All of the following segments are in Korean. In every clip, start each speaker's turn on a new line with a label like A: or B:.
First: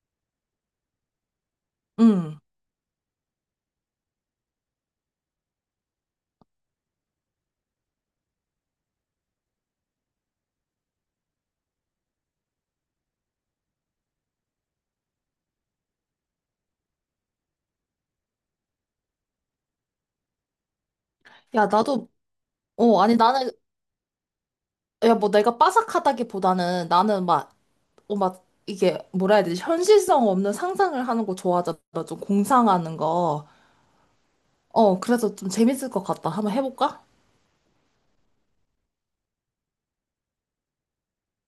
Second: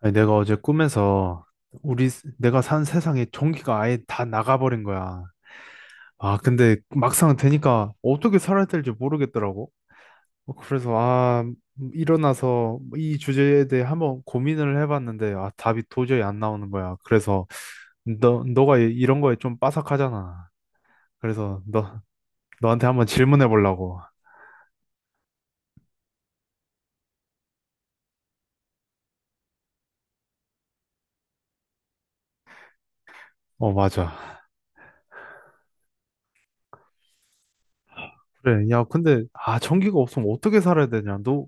A: 아니, 내가 어제 꿈에서
B: 응.
A: 내가 산 세상에 전기가 아예 다 나가버린 거야. 근데 막상 되니까 어떻게 살아야 될지 모르겠더라고. 그래서 일어나서 이 주제에 대해 한번 고민을 해봤는데 답이 도저히 안 나오는 거야. 그래서 이런 거에 좀 빠삭하잖아. 그래서
B: 야,
A: 너
B: 나도,
A: 너한테
B: 어,
A: 한번
B: 아니,
A: 질문해
B: 나는,
A: 보려고.
B: 야, 뭐 내가 빠삭하다기보다는 나는 뭐라 해야 되지? 현실성 없는 상상을 하는 거 좋아하잖아. 좀 공상하는 거.
A: 어, 맞아.
B: 어, 그래서 좀 재밌을 것 같다. 한번 해볼까?
A: 그래. 야, 근데 전기가 없으면 어떻게 살아야 되냐? 너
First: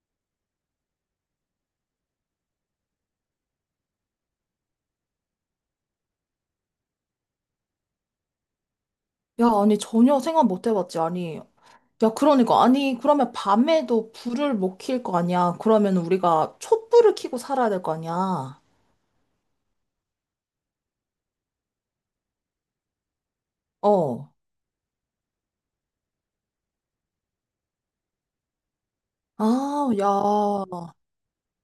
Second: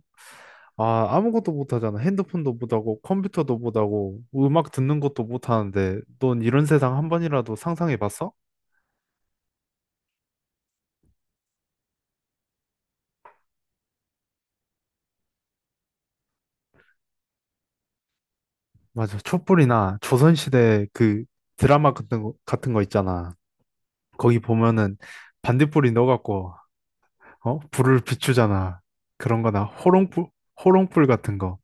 A: 아, 아무것도 못하잖아. 핸드폰도 못하고, 컴퓨터도 못하고, 음악 듣는 것도 못하는데, 넌 이런 세상 한 번이라도 상상해 봤어?
B: 야, 아니, 전혀 생각 못 해봤지. 아니, 야, 그러니까. 아니, 그러면 밤에도 불을 못 킬 거 아니야. 그러면 우리가 촛불을 켜고 살아야 될 거 아니야.
A: 맞아. 촛불이나 조선시대 그 드라마 같은 거 있잖아.
B: 어.
A: 거기 보면은 반딧불이 넣어갖고, 어? 불을 비추잖아. 그런 거나
B: 아,
A: 호롱불,
B: 야.
A: 호롱불 같은 거.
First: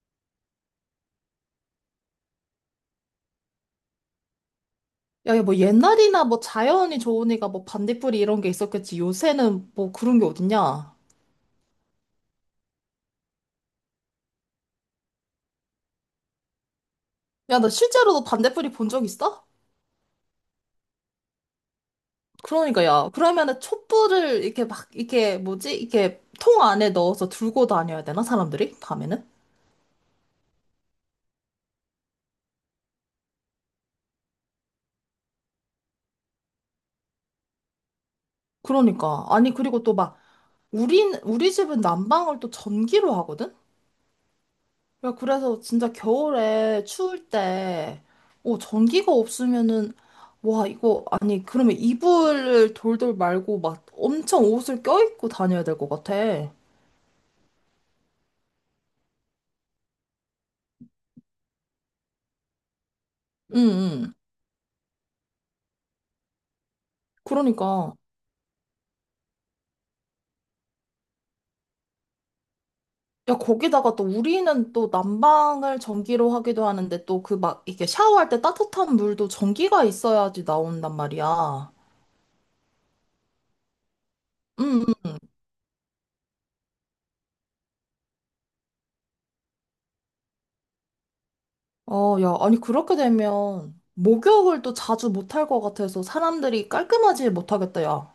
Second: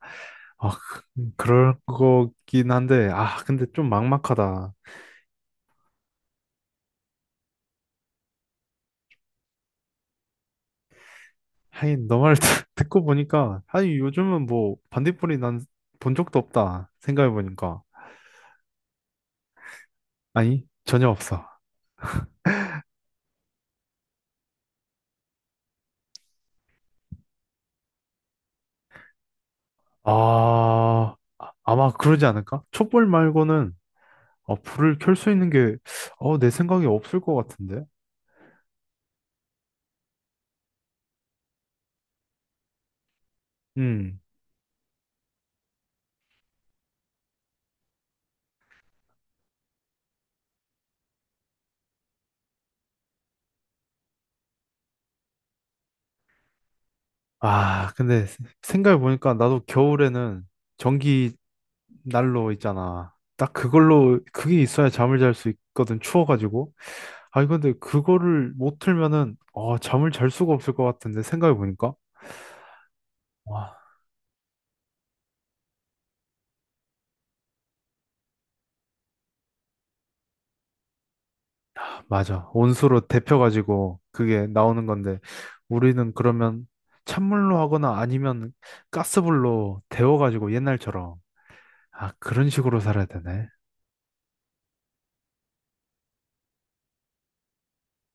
A: 아, 그- 그럴 거긴 한데, 근데 좀 막막하다.
B: 야, 야, 뭐 옛날이나 뭐 자연이 좋으니까 뭐 반딧불이 이런 게 있었겠지. 요새는 뭐 그런 게 어딨냐.
A: 하긴, 너말 듣고 보니까, 하긴 요즘은 뭐 반딧불이 난 본 적도 없다. 생각해
B: 야, 나
A: 보니까.
B: 실제로도 반딧불이 본 적 있어?
A: 아니, 전혀 없어.
B: 그러니까 야, 그러면은 촛불을 이렇게 막, 이렇게 뭐지? 이렇게 통 안에 넣어서 들고 다녀야 되나? 사람들이? 밤에는?
A: 아마 그러지 않을까? 촛불 말고는 불을 켤 수 있는 게, 내 생각에 없을 것 같은데?
B: 그러니까. 아니, 그리고 또 막, 우리 집은 난방을 또 전기로 하거든?
A: 음.
B: 야, 그래서 진짜 겨울에 추울 때, 어, 전기가 없으면은, 와, 이거, 아니, 그러면 이불을 돌돌 말고 막 엄청 옷을 껴입고 다녀야 될 것 같아. 응,
A: 근데 생각해보니까 나도 겨울에는 전기 난로 있잖아. 딱
B: 응.
A: 그게 있어야 잠을 잘 수 있거든, 추워가지고. 아니, 근데
B: 그러니까.
A: 그거를 못 틀면은, 어, 잠을 잘 수가 없을 것 같은데, 생각해보니까.
B: 야, 거기다가 또 우리는 또 난방을 전기로 하기도 하는데 또 그 막 이게 샤워할 때 따뜻한 물도 전기가 있어야지 나온단 말이야.
A: 맞아. 온수로 데펴가지고 그게
B: 응,
A: 나오는
B: 응.
A: 건데 우리는 그러면 찬물로 하거나 아니면 가스불로 데워가지고 옛날처럼 아
B: 어, 야,
A: 그런
B: 아니,
A: 식으로
B: 그렇게
A: 살아야 되네.
B: 되면 목욕을 또 자주 못 할 것 같아서 사람들이 깔끔하지 못하겠다, 야.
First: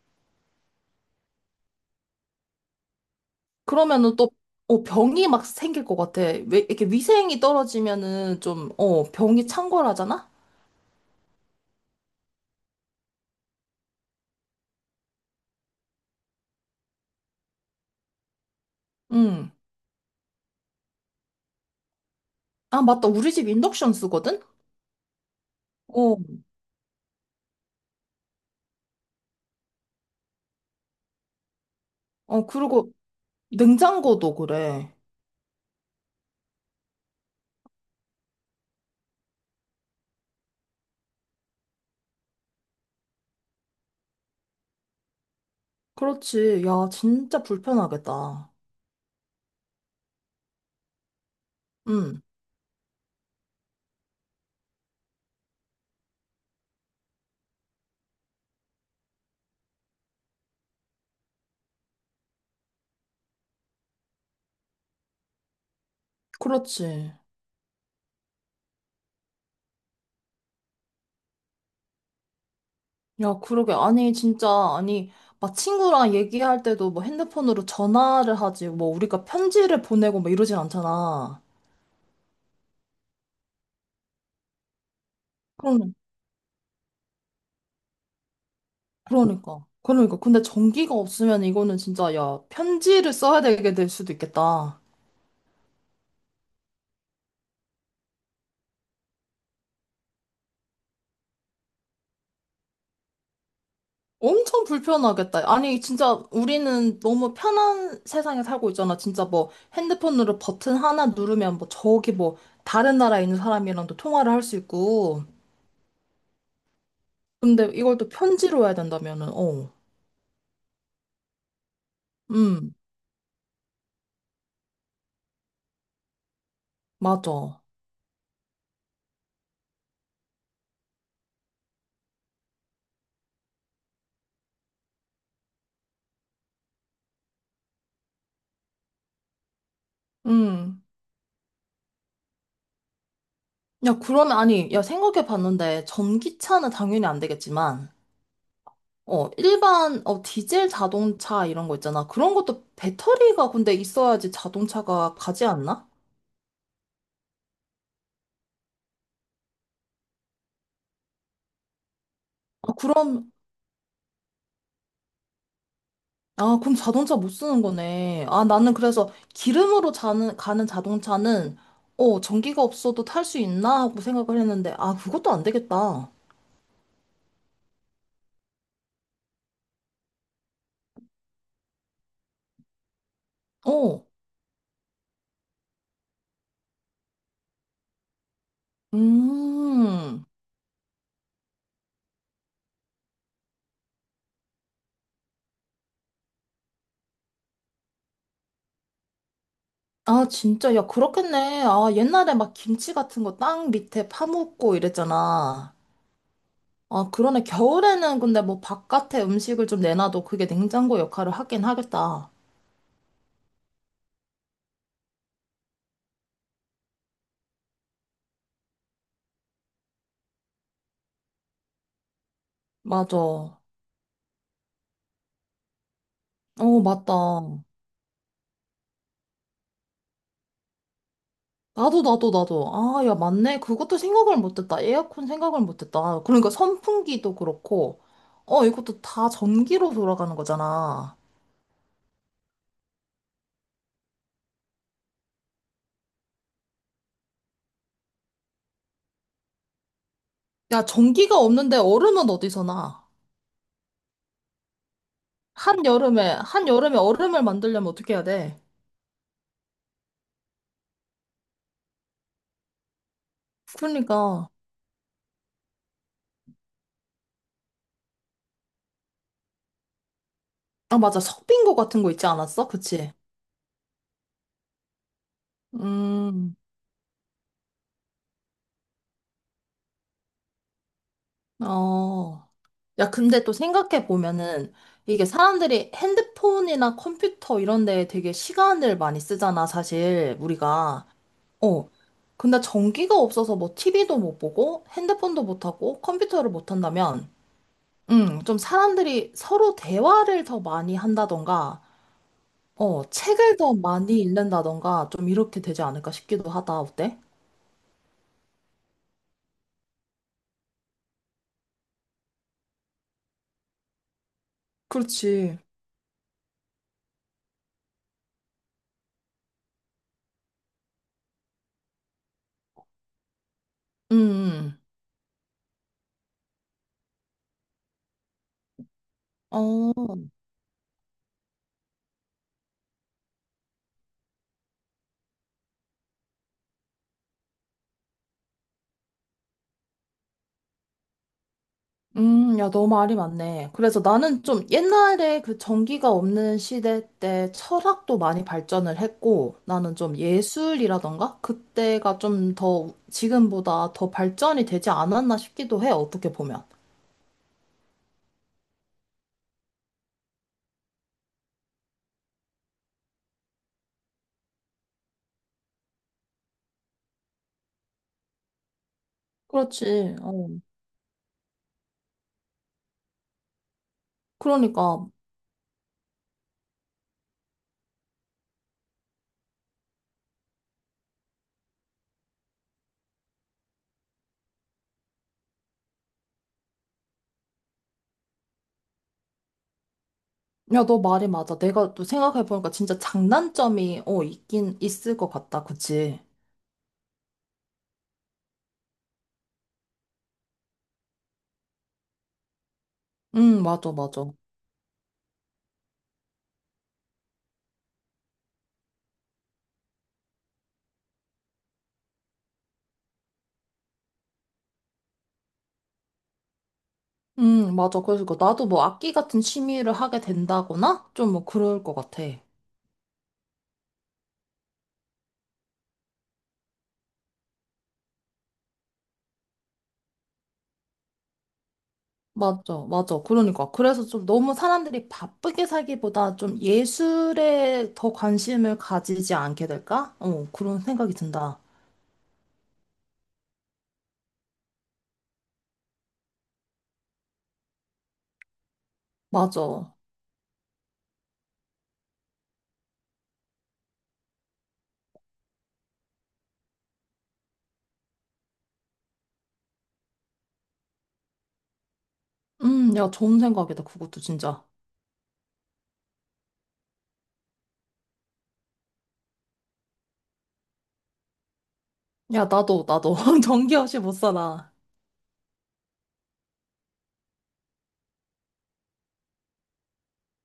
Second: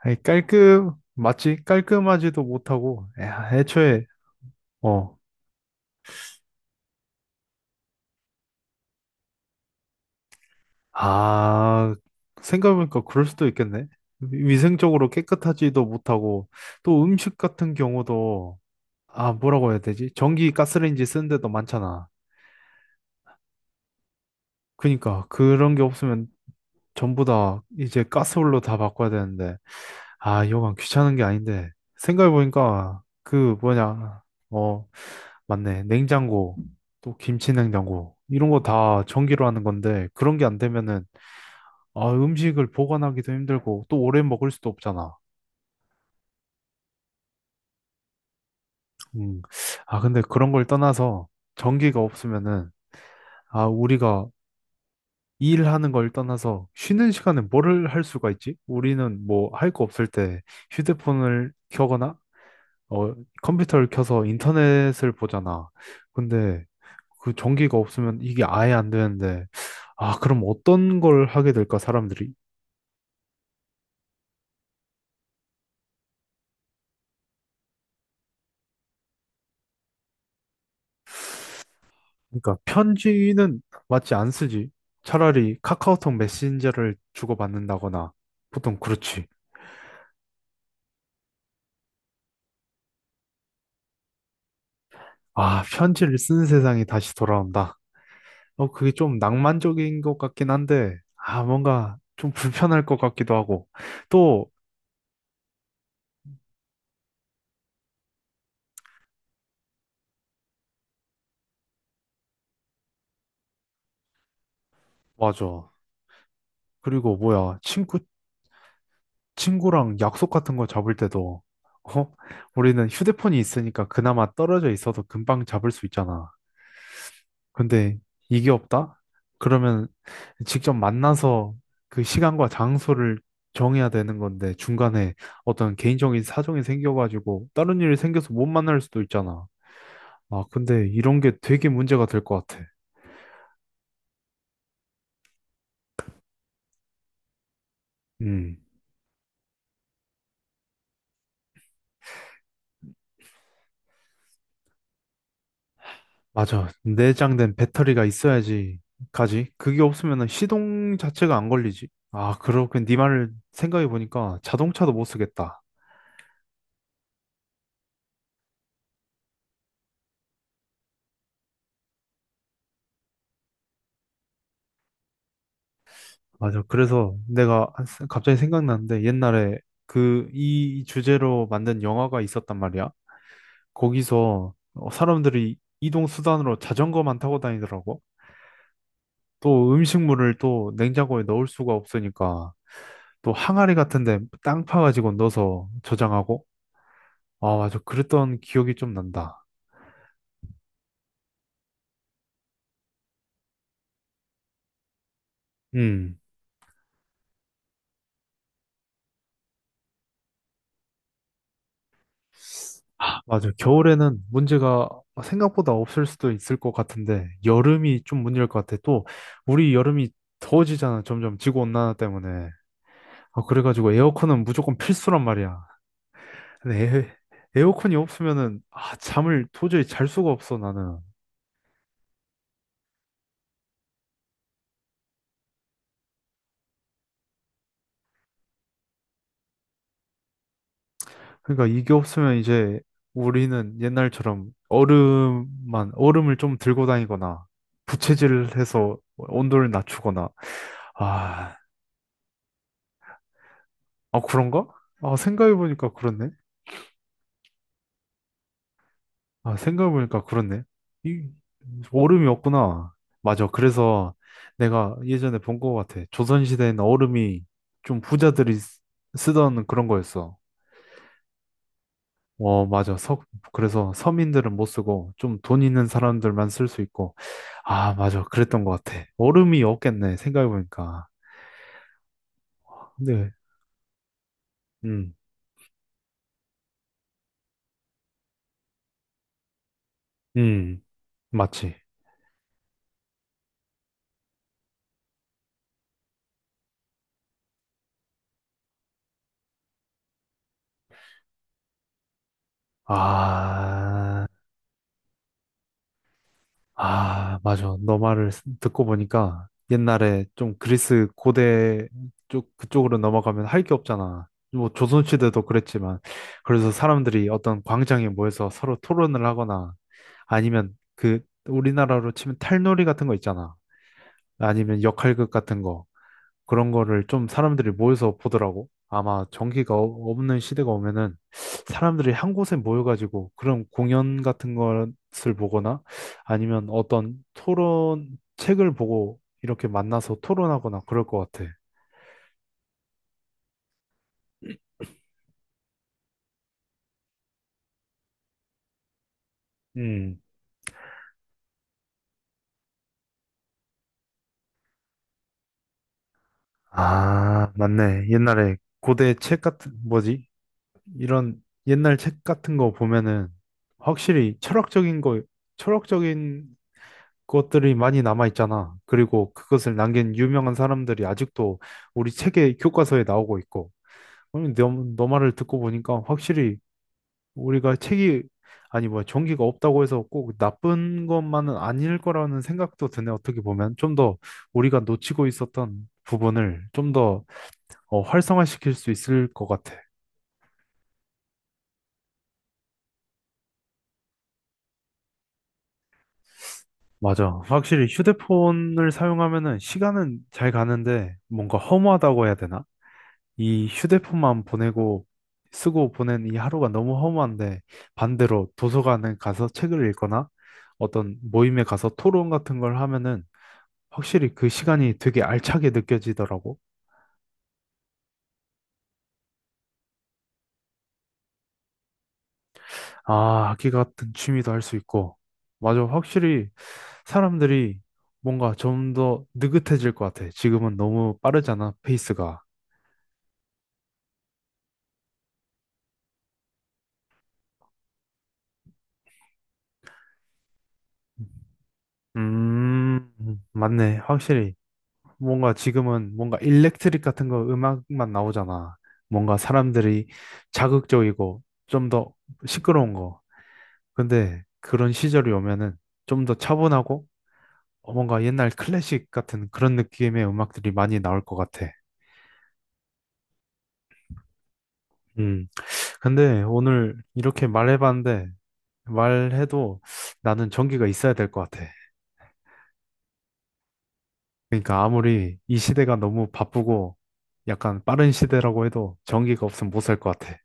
A: 아니, 깔끔 맞지? 깔끔하지도 못하고 야, 애초에
B: 그러면은 또 어,
A: 어.
B: 병이 막 생길 것 같아. 왜 이렇게 위생이 떨어지면은 좀 어, 병이 창궐하잖아?
A: 아 생각해보니까 그럴 수도 있겠네. 위생적으로 깨끗하지도 못하고 또 음식 같은 경우도 아
B: 응.
A: 뭐라고 해야 되지? 전기 가스레인지 쓰는 데도 많잖아.
B: 아, 맞다. 우리 집 인덕션 쓰거든?
A: 그니까 그런 게
B: 어.
A: 없으면 전부 다 이제 가스불로 다 바꿔야 되는데, 아, 이거만 귀찮은 게 아닌데,
B: 어, 그리고
A: 생각해보니까, 그, 뭐냐,
B: 냉장고도
A: 어,
B: 그래.
A: 맞네. 냉장고, 또 김치 냉장고, 이런 거 다 전기로 하는 건데, 그런 게 안 되면은, 음식을 보관하기도 힘들고, 또 오래 먹을 수도 없잖아.
B: 그렇지. 야, 진짜 불편하겠다.
A: 음. 근데 그런 걸 떠나서, 전기가
B: 응.
A: 없으면은, 우리가 일하는 걸 떠나서, 쉬는 시간에 뭐를 할 수가 있지? 우리는 뭐, 할 거 없을 때, 휴대폰을 켜거나, 어, 컴퓨터를 켜서 인터넷을 보잖아. 근데
B: 그렇지.
A: 그 전기가 없으면 이게 아예 안 되는데, 그럼 어떤 걸 하게 될까, 사람들이?
B: 야, 그러게. 아니, 진짜 아니 막 친구랑 얘기할 때도 뭐 핸드폰으로 전화를 하지. 뭐 우리가 편지를 보내고 뭐 이러진 않잖아.
A: 그러니까 편지는 맞지 안 쓰지. 차라리
B: 그럼
A: 카카오톡 메신저를 주고받는다거나, 보통 그렇지.
B: 그러니까. 그러니까. 근데 전기가 없으면 이거는 진짜, 야, 편지를 써야 되게 될 수도 있겠다.
A: 편지를 쓰는 세상이 다시 돌아온다. 어, 그게 좀 낭만적인 것 같긴 한데, 아, 뭔가 좀 불편할 것 같기도 하고. 또,
B: 엄청 불편하겠다. 아니, 진짜 우리는 너무 편한 세상에 살고 있잖아. 진짜 뭐 핸드폰으로 버튼 하나 누르면 뭐 저기 뭐 다른 나라에 있는 사람이랑도 통화를 할 수 있고.
A: 맞아. 그리고 뭐야,
B: 근데 이걸 또 편지로 해야 된다면은, 어.
A: 친구랑 약속 같은 거 잡을 때도 어?
B: 음,
A: 우리는 휴대폰이 있으니까 그나마 떨어져 있어도 금방 잡을 수 있잖아.
B: 맞아.
A: 근데 이게 없다? 그러면 직접 만나서 그 시간과 장소를 정해야 되는 건데 중간에 어떤 개인적인 사정이 생겨가지고 다른 일이 생겨서 못 만날 수도 있잖아.
B: 음.
A: 근데 이런 게 되게 문제가 될 것 같아.
B: 야, 그러면 아니, 야, 생각해 봤는데 전기차는 당연히 안 되겠지만,
A: 음.
B: 어, 일반, 어, 디젤 자동차 이런 거 있잖아. 그런 것도 배터리가 근데 있어야지 자동차가 가지 않나?
A: 맞아. 내장된 배터리가 있어야지 가지. 그게 없으면 시동 자체가 안 걸리지. 아,
B: 아,
A: 그렇군. 네
B: 그럼,
A: 말을 생각해 보니까 자동차도 못 쓰겠다.
B: 아, 그럼 자동차 못 쓰는 거네. 아, 나는 그래서 기름으로 자는, 가는 자동차는, 어, 전기가 없어도 탈 수 있나? 하고 생각을 했는데, 아, 그것도 안 되겠다.
A: 맞아. 그래서 갑자기 생각났는데 옛날에 그 이 주제로 만든 영화가 있었단 말이야.
B: 어,
A: 거기서 어, 사람들이 이동 수단으로 자전거만 타고 다니더라고. 또
B: 음.
A: 음식물을 또 냉장고에 넣을 수가 없으니까 또 항아리 같은 데 땅 파가지고 넣어서 저장하고. 아, 맞아. 그랬던 기억이 좀 난다.
B: 아, 진짜, 야, 그렇겠네. 아, 옛날에 막 김치 같은 거 땅 밑에 파묻고 이랬잖아.
A: 음,
B: 아, 그러네. 겨울에는 근데 뭐 바깥에 음식을 좀 내놔도 그게 냉장고 역할을 하긴 하겠다.
A: 아, 맞아. 겨울에는 문제가 생각보다 없을 수도 있을 것 같은데, 여름이 좀 문제일 것 같아. 또, 우리 여름이 더워지잖아. 점점 지구온난화 때문에.
B: 맞아. 어,
A: 그래가지고 에어컨은 무조건 필수란 말이야. 근데
B: 맞다.
A: 어컨이 없으면은, 아, 잠을 도저히 잘 수가 없어, 나는.
B: 나도, 나도, 나도. 아, 야, 맞네. 그것도 생각을 못했다. 에어컨 생각을 못했다. 그러니까 선풍기도 그렇고, 어, 이것도 다 전기로 돌아가는 거잖아.
A: 그러니까 이게 없으면 이제 우리는 옛날처럼 얼음을 좀 들고 다니거나, 부채질을 해서 온도를 낮추거나,
B: 야, 전기가
A: 아,
B: 없는데 얼음은 어디서 나?
A: 아, 그런가? 아, 생각해보니까
B: 한여름에,
A: 그렇네.
B: 한여름에 얼음을 만들려면 어떻게 해야 돼?
A: 아, 생각해보니까 그렇네. 이, 얼음이 없구나. 맞아. 그래서
B: 그러니까.
A: 내가 예전에 본 것 같아. 조선시대에는 얼음이 좀 부자들이 쓰던 그런 거였어.
B: 아, 맞아. 석빙고 같은 거 있지
A: 어,
B: 않았어?
A: 맞아.
B: 그치?
A: 서, 그래서 서민들은 못 쓰고 좀 돈 있는 사람들만
B: 음,
A: 쓸 수 있고. 아, 맞아. 그랬던 것 같아. 얼음이 없겠네. 생각해보니까.
B: 어. 야,
A: 근데,
B: 근데 또 생각해 보면은
A: 음,
B: 이게 사람들이 핸드폰이나 컴퓨터 이런 데에 되게 시간을 많이 쓰잖아, 사실
A: 음,
B: 우리가.
A: 맞지.
B: 어. 근데 전기가 없어서 뭐 TV도 못 보고 핸드폰도 못 하고 컴퓨터를 못 한다면 좀 사람들이 서로 대화를 더 많이 한다던가 어, 책을 더 많이
A: 아.
B: 읽는다던가 좀 이렇게 되지 않을까 싶기도 하다. 어때?
A: 아, 맞아. 듣고 보니까 옛날에 좀 그리스 고대 쪽, 그쪽으로 넘어가면 할 게 없잖아. 뭐 조선시대도
B: 그렇지.
A: 그랬지만. 그래서 사람들이 어떤 광장에 모여서 서로 토론을 하거나 아니면 그 우리나라로 치면 탈놀이 같은 거 있잖아.
B: 음. 음.
A: 아니면 역할극 같은 거. 그런 거를 좀 사람들이 모여서 보더라고. 아마 전기가
B: 어.
A: 없는 시대가 오면은 사람들이 한 곳에 모여가지고 그런 공연 같은 것을 보거나 아니면 어떤 토론 책을 보고 이렇게 만나서 토론하거나 그럴 것 같아.
B: 야, 너 말이 맞네. 그래서 나는 좀 옛날에 그 전기가 없는 시대 때 철학도 많이 발전을 했고, 나는 좀
A: 음.
B: 예술이라던가? 그때가 좀 더, 지금보다 더 발전이 되지 않았나 싶기도 해, 어떻게 보면.
A: 아, 맞네. 옛날에 고대 책 같은, 뭐지? 이런 옛날 책 같은 거 보면은 확실히 철학적인 것들이 많이 남아 있잖아. 그리고 그것을 남긴
B: 그렇지. 어.
A: 유명한 사람들이 아직도 우리 책의 교과서에 나오고 있고. 음, 너, 너
B: 그러니까,
A: 말을 듣고 보니까 확실히 우리가 책이 아니 뭐야 종기가 없다고 해서 꼭 나쁜 것만은 아닐 거라는 생각도 드네. 어떻게 보면 좀 더 우리가 놓치고 있었던 부분을 좀더 활성화시킬 수 있을 것 같아.
B: 야, 너 말이 맞아. 내가 또 생각해보니까 진짜 장단점이, 어, 있긴 있을 것 같다. 그치?
A: 맞아. 확실히 휴대폰을 사용하면은 시간은 잘 가는데 뭔가 허무하다고 해야 되나?
B: 응,
A: 이
B: 맞아, 맞아.
A: 휴대폰만 보내고 쓰고 보낸 이 하루가 너무 허무한데 반대로 도서관에 가서 책을 읽거나 어떤 모임에 가서 토론 같은 걸 하면은 확실히 그 시간이 되게 알차게 느껴지더라고.
B: 응, 맞아. 그래서 그 나도 뭐 악기 같은 취미를 하게 된다거나? 좀 뭐 그럴 것 같아.
A: 아, 악기 같은 취미도 할 수 있고. 맞아. 확실히 사람들이 뭔가 좀 더 느긋해질 것 같아. 지금은 너무 빠르잖아, 페이스가.
B: 맞아, 맞아. 그러니까. 그래서 좀 너무 사람들이 바쁘게 살기보다 좀 예술에 더 관심을 가지지 않게 될까? 어, 그런 생각이 든다.
A: 음, 맞네. 확실히. 뭔가 지금은 뭔가 일렉트릭 같은 거 음악만 나오잖아. 뭔가
B: 맞아.
A: 사람들이 자극적이고 좀 더 시끄러운 거. 근데 그런 시절이 오면은 좀 더 차분하고 어, 뭔가 옛날 클래식 같은 그런 느낌의 음악들이 많이 나올 것 같아.
B: 야, 좋은 생각이다. 그것도 진짜.
A: 음. 근데 오늘 이렇게 말해봤는데 말해도 나는 전기가 있어야 될 것 같아.
B: 야, 나도, 나도. 전기 없이 못 살아.
A: 그러니까 아무리 이 시대가 너무 바쁘고 약간 빠른 시대라고 해도 전기가 없으면 못 살 것 같아.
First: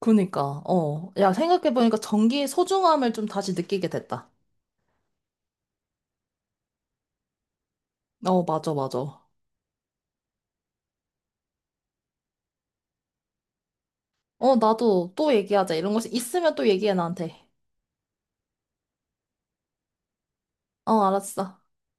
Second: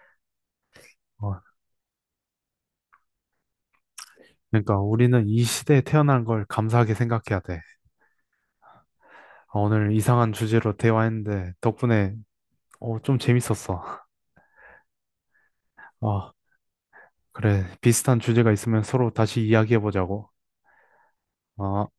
B: 그니까, 어. 야,
A: 어,
B: 생각해보니까 전기의 소중함을 좀 다시 느끼게 됐다.
A: 그러니까 우리는 이 시대에 태어난 걸 감사하게 생각해야 돼.
B: 어, 맞아, 맞아.
A: 오늘 이상한 주제로 대화했는데 덕분에 어, 좀 재밌었어.
B: 어, 나도 또 얘기하자. 이런 것이
A: 아,
B: 있으면 또 얘기해, 나한테.
A: 그래. 비슷한 주제가 있으면 서로 다시 이야기해보자고.
B: 어, 알았어.
A: 어.